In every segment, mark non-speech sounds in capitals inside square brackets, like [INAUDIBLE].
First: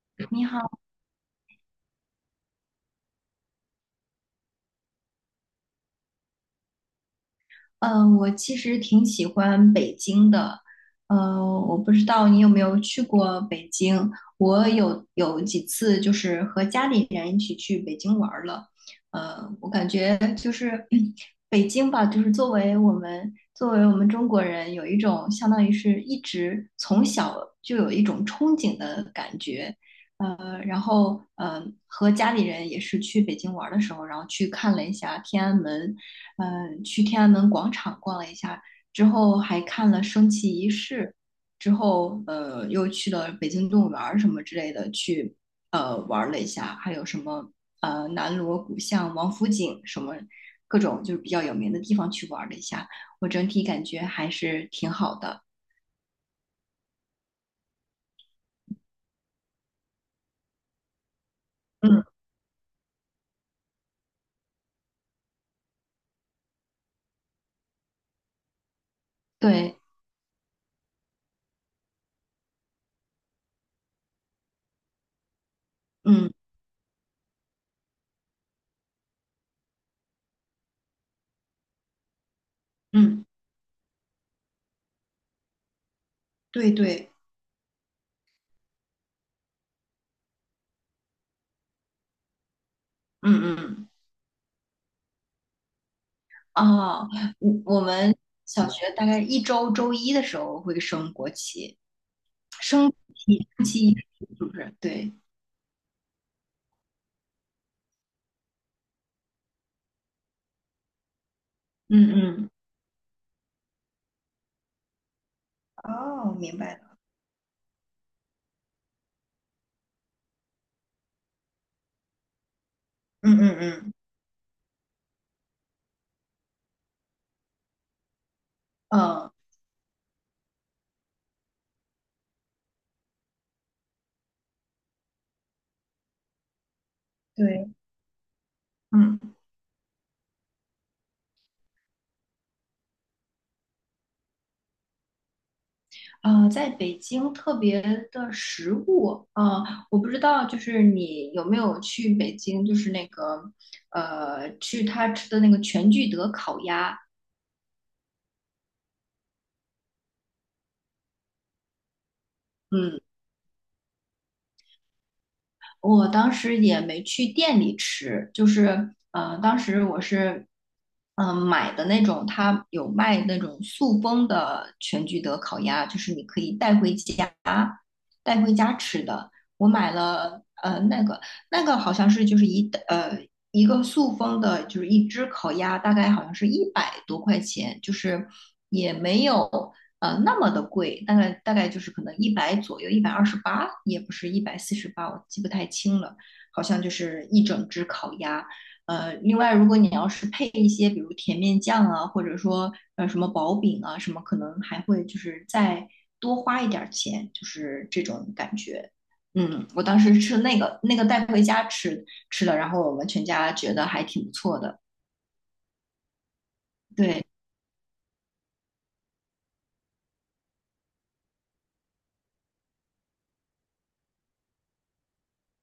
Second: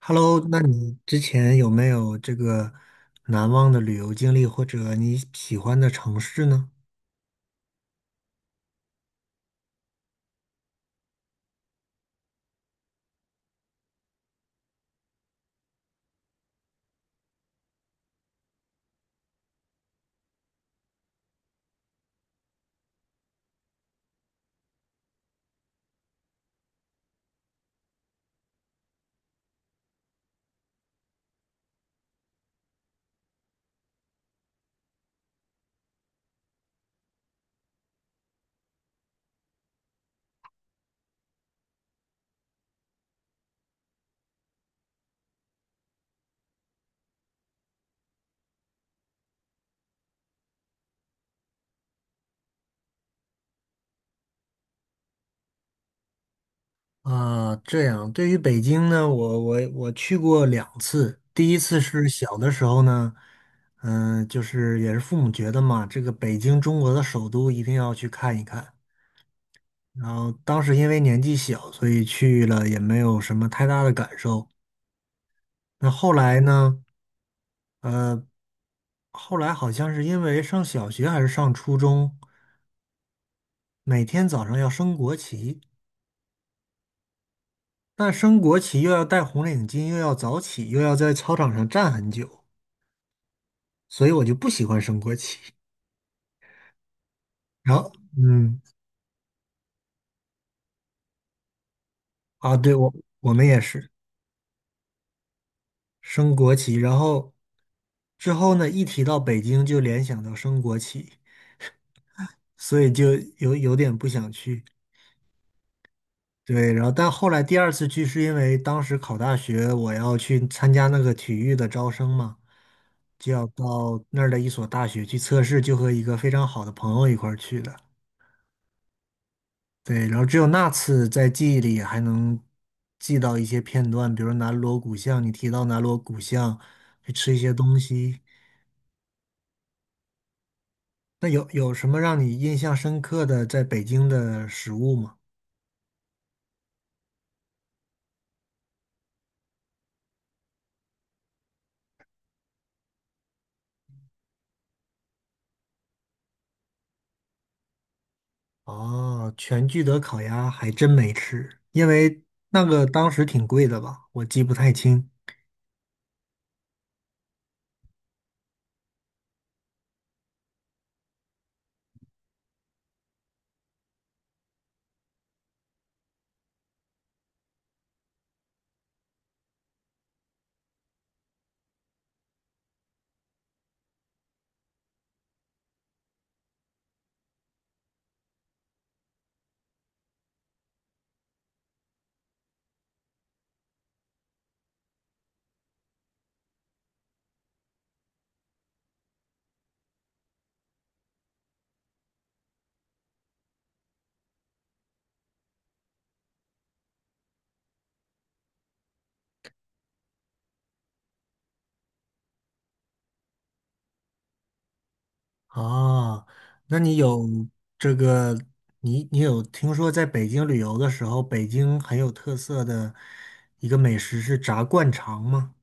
Hello，你那好，你之前有没有这个难忘的旅游经历，或者你喜欢的城市呢？嗯、我其实挺喜欢北京的，我不知道你有没有去过北京，我有几次就是和家里人一起去北京玩儿了，我感觉就是 [CLEARS THROAT] 北京吧，就是作为我们中国人，有一种相当于是一直从小就有一种憧憬的感觉，然后和家里人也是去北京玩儿的时候，然后去看了一下天安门。去天安门广场逛了一下，之后还看了升旗仪式，之后又去了北京动物园儿什么之类的去玩了一下，还有什么南锣鼓巷、王府井什么各种就是比较有名的地方去玩了一下，我整体感觉还是挺好的。啊，这样，对于北京呢，我去过两次，第一次嗯，是小的时候呢，嗯，就是也是父母觉得嘛，这个北京中国的首都一定要去看一看。对，然后当时因为年纪小，所以去了也没有什么太大的感受。那后嗯来呢，呃，后来好像是因为上小学还是上初中。嗯，每天早上要升国旗，对对，那升国旗又要戴红领巾，又要早起，又要在操场上站很久，嗯嗯。所以我就不喜欢升国旗。哦，我然我后，们嗯，小学大概一周周一的时候会升国旗，啊，对，生我们体也记是忆是不是？对，升国旗，然后之后呢，一提到北京就联想到升国旗，嗯嗯，所以就有点不想去。哦，明对，白然后了，但后来第二次去是因为当时考大学，我要去参加那个体育的招生嘛，就嗯要嗯嗯，到那儿的一所大学去测试，就和一个非常好的朋友一块儿去的。呃对，然后只有那次在记忆里还能记到一些片段，比如南锣鼓巷，你提到南锣鼓巷去吃一些对，东西，嗯，那有什么让你印象深刻的在北京的食物吗？在北京特别的食物，我不知道，就是你有没有去北京，就是那个去他吃的那个全聚德烤鸭，哦，全聚德烤鸭还真没吃，因为那个嗯。当时挺贵的吧，我记不太清。我当时也没去店里吃，就是当时我是买的那种，他有卖那种塑封的全聚德烤鸭，就是你可以带回家吃的。我买了那个好像是就是一个塑封的，就是一只烤鸭，大概好像是100多块钱，就是也没有。那么的贵，大概就是可能100左右，128，也不是148，我记不太清了，好像就是一整只烤鸭。另外如果你要是配一些比如甜面酱啊，或者说什么薄饼啊什么，可能还会就是再多花一点儿钱，就是这种感觉。我当时吃那个带回家吃了，然后我们全家觉得还挺不错的。啊。那对，这个，你有听说在北京旅游的时候，北京很有特色的一个美食是炸灌肠吗？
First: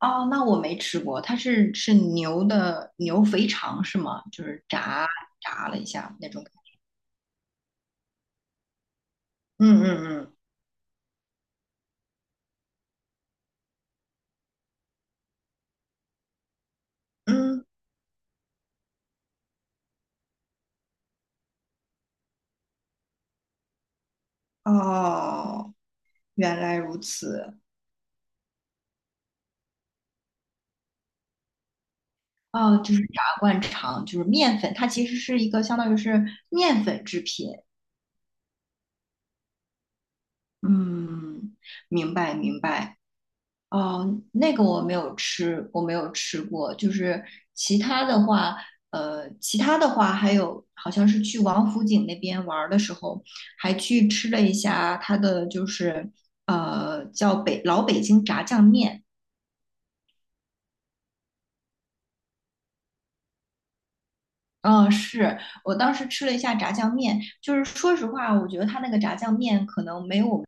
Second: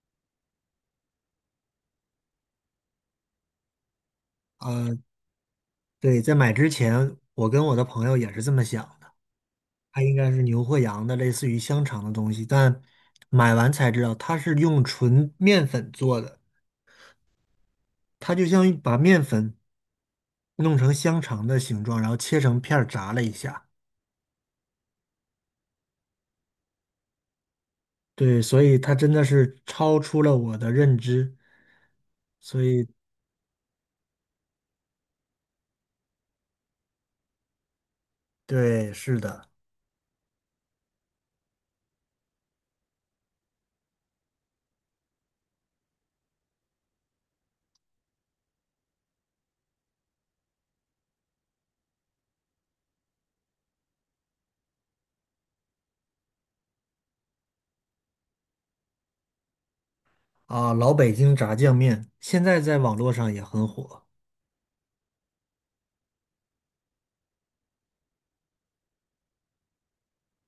哦，那我没吃过，它是牛肥肠是吗？就是呃，炸了一下对，那在种买感之觉。前，我跟我的朋友也是这么想的，嗯它应该嗯是牛或羊的，类似于香肠的东西，但买完才知道它是用纯面粉做的，嗯它就像一把面粉。弄成香肠的形状，然后切成片儿炸了一下。嗯，哦，原来如此。对，所以它真的是超出了我的认知。所哦，以，就是炸灌肠，就是面粉，它其实是一个相当于是面粉制品。对，是的，嗯，明白明白。哦，那个我没有吃，我没有吃过。就是其他的话，其他的话还有，好像是去王府井那边玩儿的时候，还去吃了一下它的，就是叫老北京炸酱面。啊，老北京炸酱面现在在网络上也很火。嗯，是。我当时吃了一下炸酱面，就是说实话，我觉得他那个炸酱面可能没有我们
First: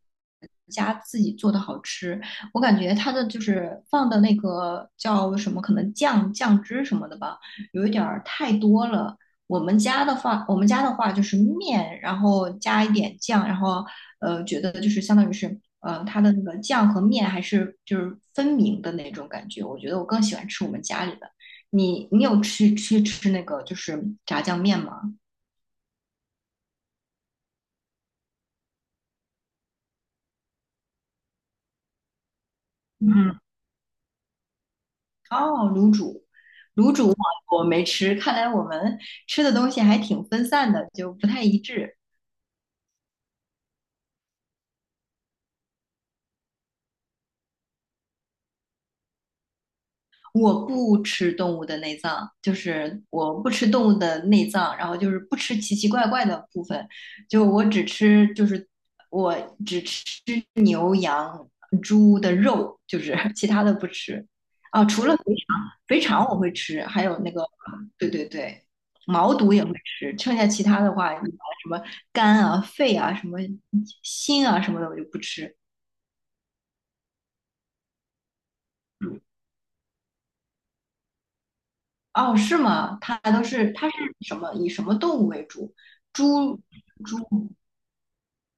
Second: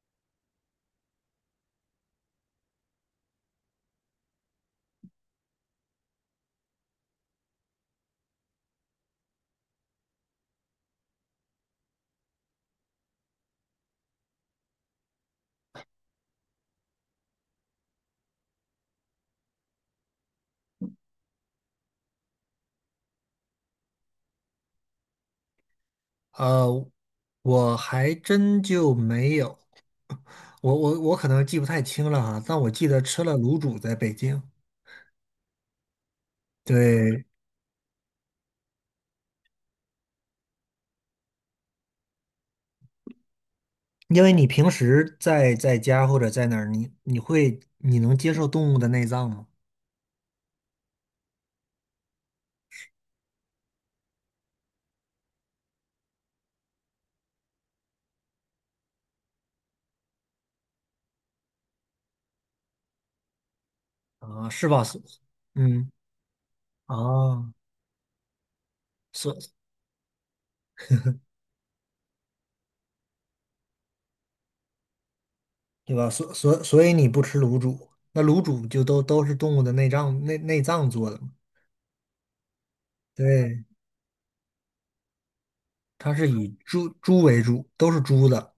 家自己做的好吃。我感觉他的就是放的那个叫什么，可能酱汁什么的吧，有一点儿太多了。我们家的话就是面，然后加一点酱，然后觉得就是相当于是它的那个酱和面还是就是分明的那种感觉。我觉得我更喜欢吃我们家里的。你有去吃那个就是炸酱面吗？呃，我还真就没有，我可能记不太清了哈，但我记得吃了嗯，卤煮在北京。哦，卤煮对，我没吃，看来我们吃的东西还挺分散的，就不太一致。因为你平时在家或者在哪儿，你能接受动物的内脏吗？我不吃动物的内脏，就是我不吃动物的内脏，然后就是不吃奇奇怪怪的部分，就我只吃牛羊猪的肉，就是 [LAUGHS] 其他的不吃啊，是吧？啊，是。除了肥肠，嗯，肥肠我会吃，还有那个啊。对对对，毛肚所也会吃，剩下其他的话，什么肝啊、肺啊、什么心啊什么的我就不吃，对吧？所以你不吃卤煮，那卤煮就都嗯，都是动物的内脏做的嘛？哦，是吗？对，它是什么？以什么动物为主？它是以猪猪猪，猪为主，都是猪的，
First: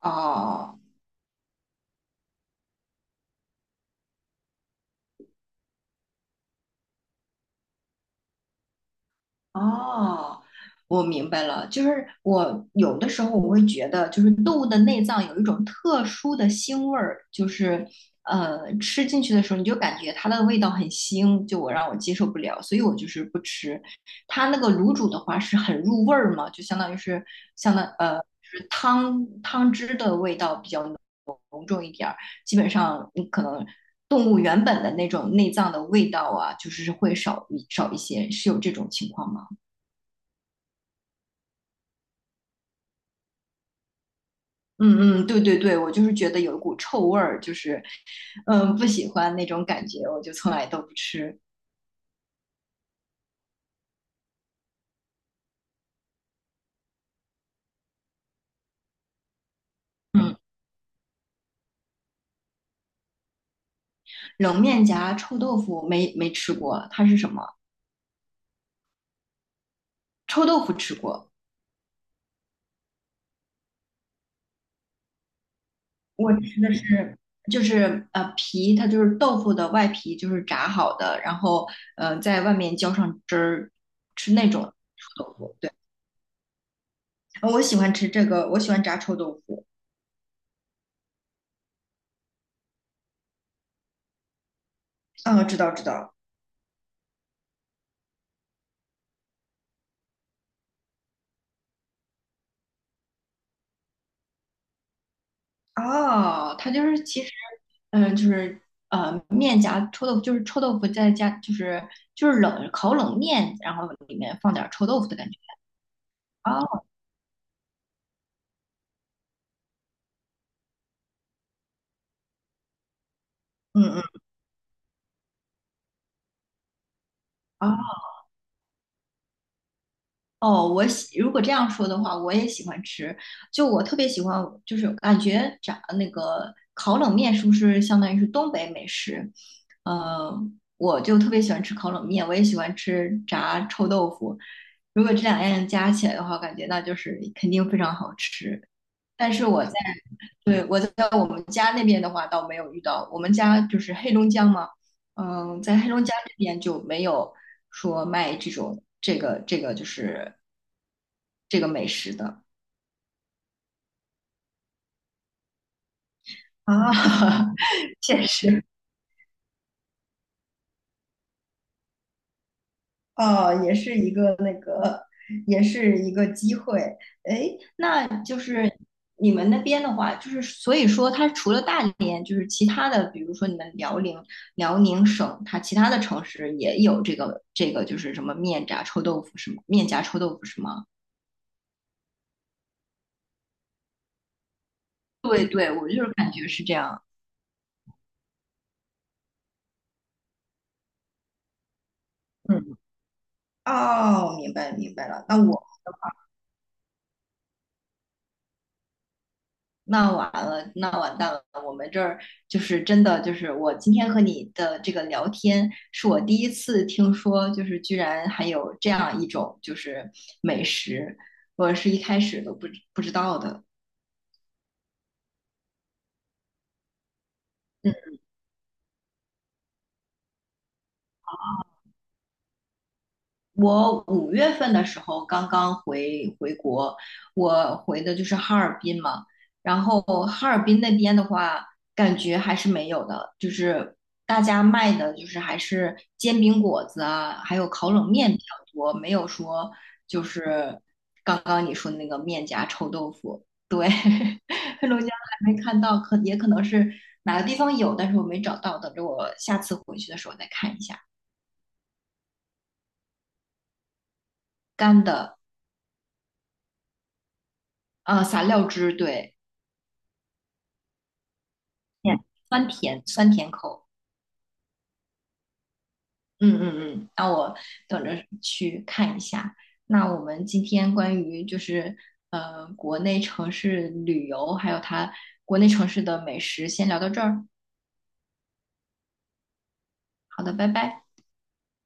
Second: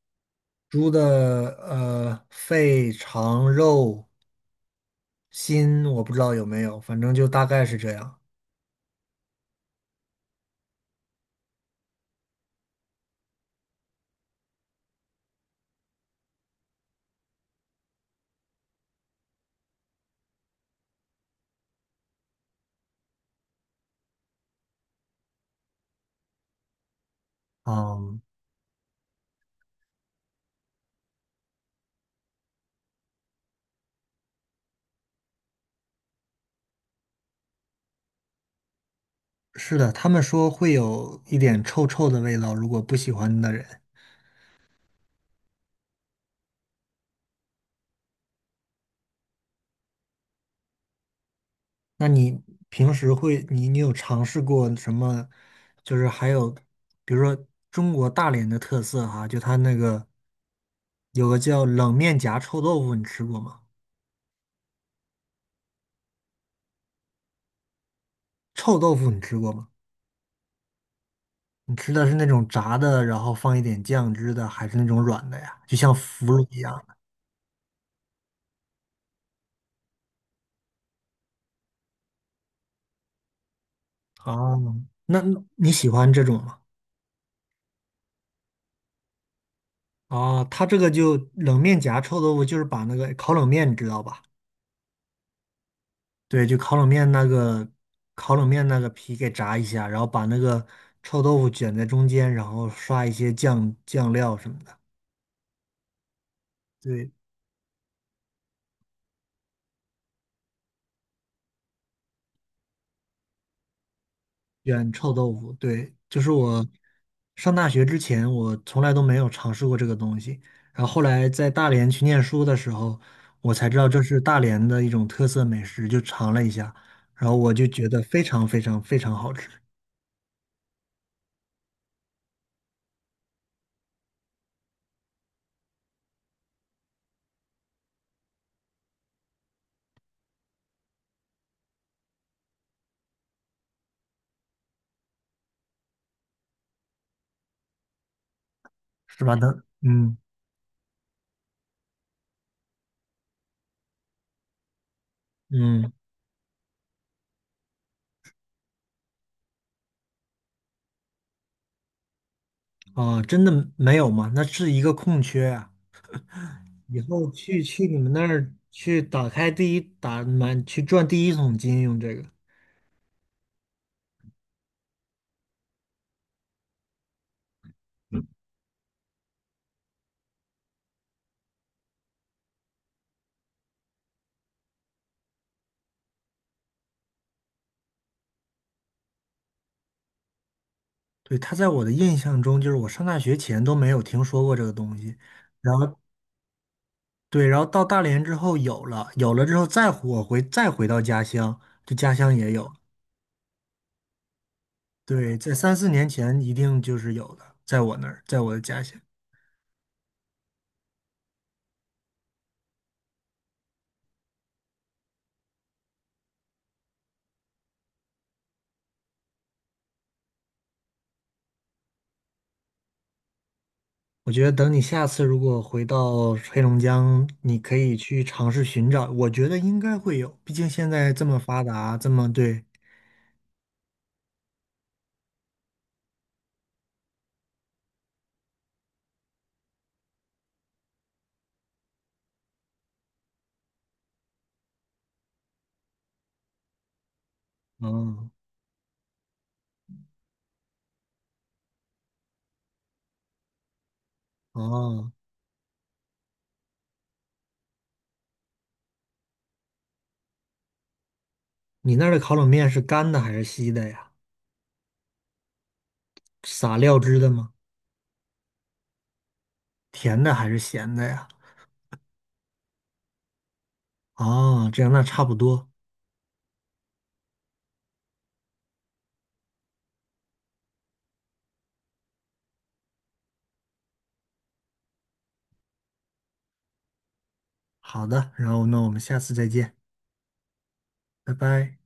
哦猪的肺、肠、肉、心，我不知道有没有，反正就大概是这样。哦，我明白了。就是我有的时候我会觉得，就是动物的内脏有一种特殊的腥味儿，就是吃进去的时候你就感觉它的味道很腥，就我让我接受不了，所以我就是不吃。它那个卤煮的话是很入味儿嘛，就相当于是相当。嗯，就是汤汁的味道比较浓。基本上你可能动物原本的那种内脏的味道啊，就是会少一些，是有这种情况吗？是的，他们说会有一点臭臭的味道，如果不喜欢的人。嗯嗯，对对对，我就是觉得有一股臭味儿，就是不喜欢那种感觉，我就从来都不吃。那你平时会，你有尝试过什么？就是还有，比如说中国大连的特色哈，就它那个嗯，有个叫冷面夹臭豆腐，你吃过吗？冷面夹臭豆腐没吃过，它是什么？臭豆腐你吃过吗？臭豆腐吃过，你吃的是那种炸的，然后放一点酱汁的，还是那种软的呀？就像腐我乳一吃的样的。是就是皮，它就是豆腐的外皮，就是炸好的，然后在外面浇上汁儿，吃那种哦，那臭豆那腐。你喜欢这种吗？哦我喜欢吃这个，我喜欢炸臭豆腐。哦，它这个就冷面夹臭豆腐，就是把那个烤冷面，你知道吧？嗯，知道知道。对，就烤冷面那个皮给炸一下，然后把那个臭豆腐卷在中间，然后刷一些酱料什么的。哦，它就是对，其实，就是面夹臭豆腐，就是臭豆腐再加，就是烤冷面，然后里面放点儿臭卷豆腐臭的感豆觉。腐，对，就是我哦，上大学之前，我从来都没有尝试过这个东西。然后后来在大连去念书的时候，我才知嗯道这是嗯，大连的一种特色美食，就尝了一下，然后我就觉哦得非常非常非常好吃，哦，如果这样说的话，我也喜欢吃。就我特别喜欢，就是感觉炸那个烤冷面是不是相当于是东北美食？呃，我就特别喜欢吃烤冷面，我也喜欢吃炸臭豆腐。如果这两样加起来的话，感觉那就是肯定非常好吃。十但八是那我在，嗯对，我在我们家那边的话倒没有遇到，我们家就是黑龙江嘛，在黑嗯。龙江这边就没有说卖这种这个美食的啊，真的没有吗？那是一个空缺啊。啊，以后 [LAUGHS] 去你们那现儿实。去打开第一打满去赚第一桶金用这个。哦，也是一个机会。哎，那就是你们那边的话，就是所以说，它除了大连，就是其他的，比如说你们辽宁省，它其他的城市也有这个，就是什么面炸臭豆腐是吗？面夹臭豆腐是吗？对，它在我的印象中，就是我上大学前都没有听说过这个东西，对对，然我后就是感觉是这样。对，然后到大连之后有了，有了之后再我回再回到家乡，就家乡也有。嗯，哦，明白明白了。对，那在我。三四年前一定就是有的，在我那儿，在我的家乡。那完蛋了！我们这儿就是真的，就是我今天和你的这个聊天，是我第一次听说，就是居然还有这样一种就是美食，我是一开始都不知道的。我觉得等你下次如果回到黑龙江，你可以去尝试寻找，我觉得应该会有，毕竟现在这么发达，这么对，我5月份的时候刚刚回国，我回的就是哈尔滨嘛。然后哈尔滨那边的话，感觉还是没有的，就是大家卖的就是还是煎饼果子啊，还有烤冷嗯。面比较多，没有说就是刚刚你说的那个面夹臭豆腐。对，[LAUGHS] 黑龙江哦，还没看到，也可能是哪个地方有，但是我没找到，等着我下次回去的时候再看一下。你那儿的烤冷面是干的还是稀的呀？干的，撒料汁的吗？啊，撒料汁，对。甜的还是咸的呀？甜，酸甜酸甜口。哦，这样那差不多。嗯嗯嗯，那我等着去看一下。那我们今天关于就是国内城市旅游，还有它国内城市的美食，先聊到这儿。好的，然后那我们下次再见，好的，拜拜。拜拜。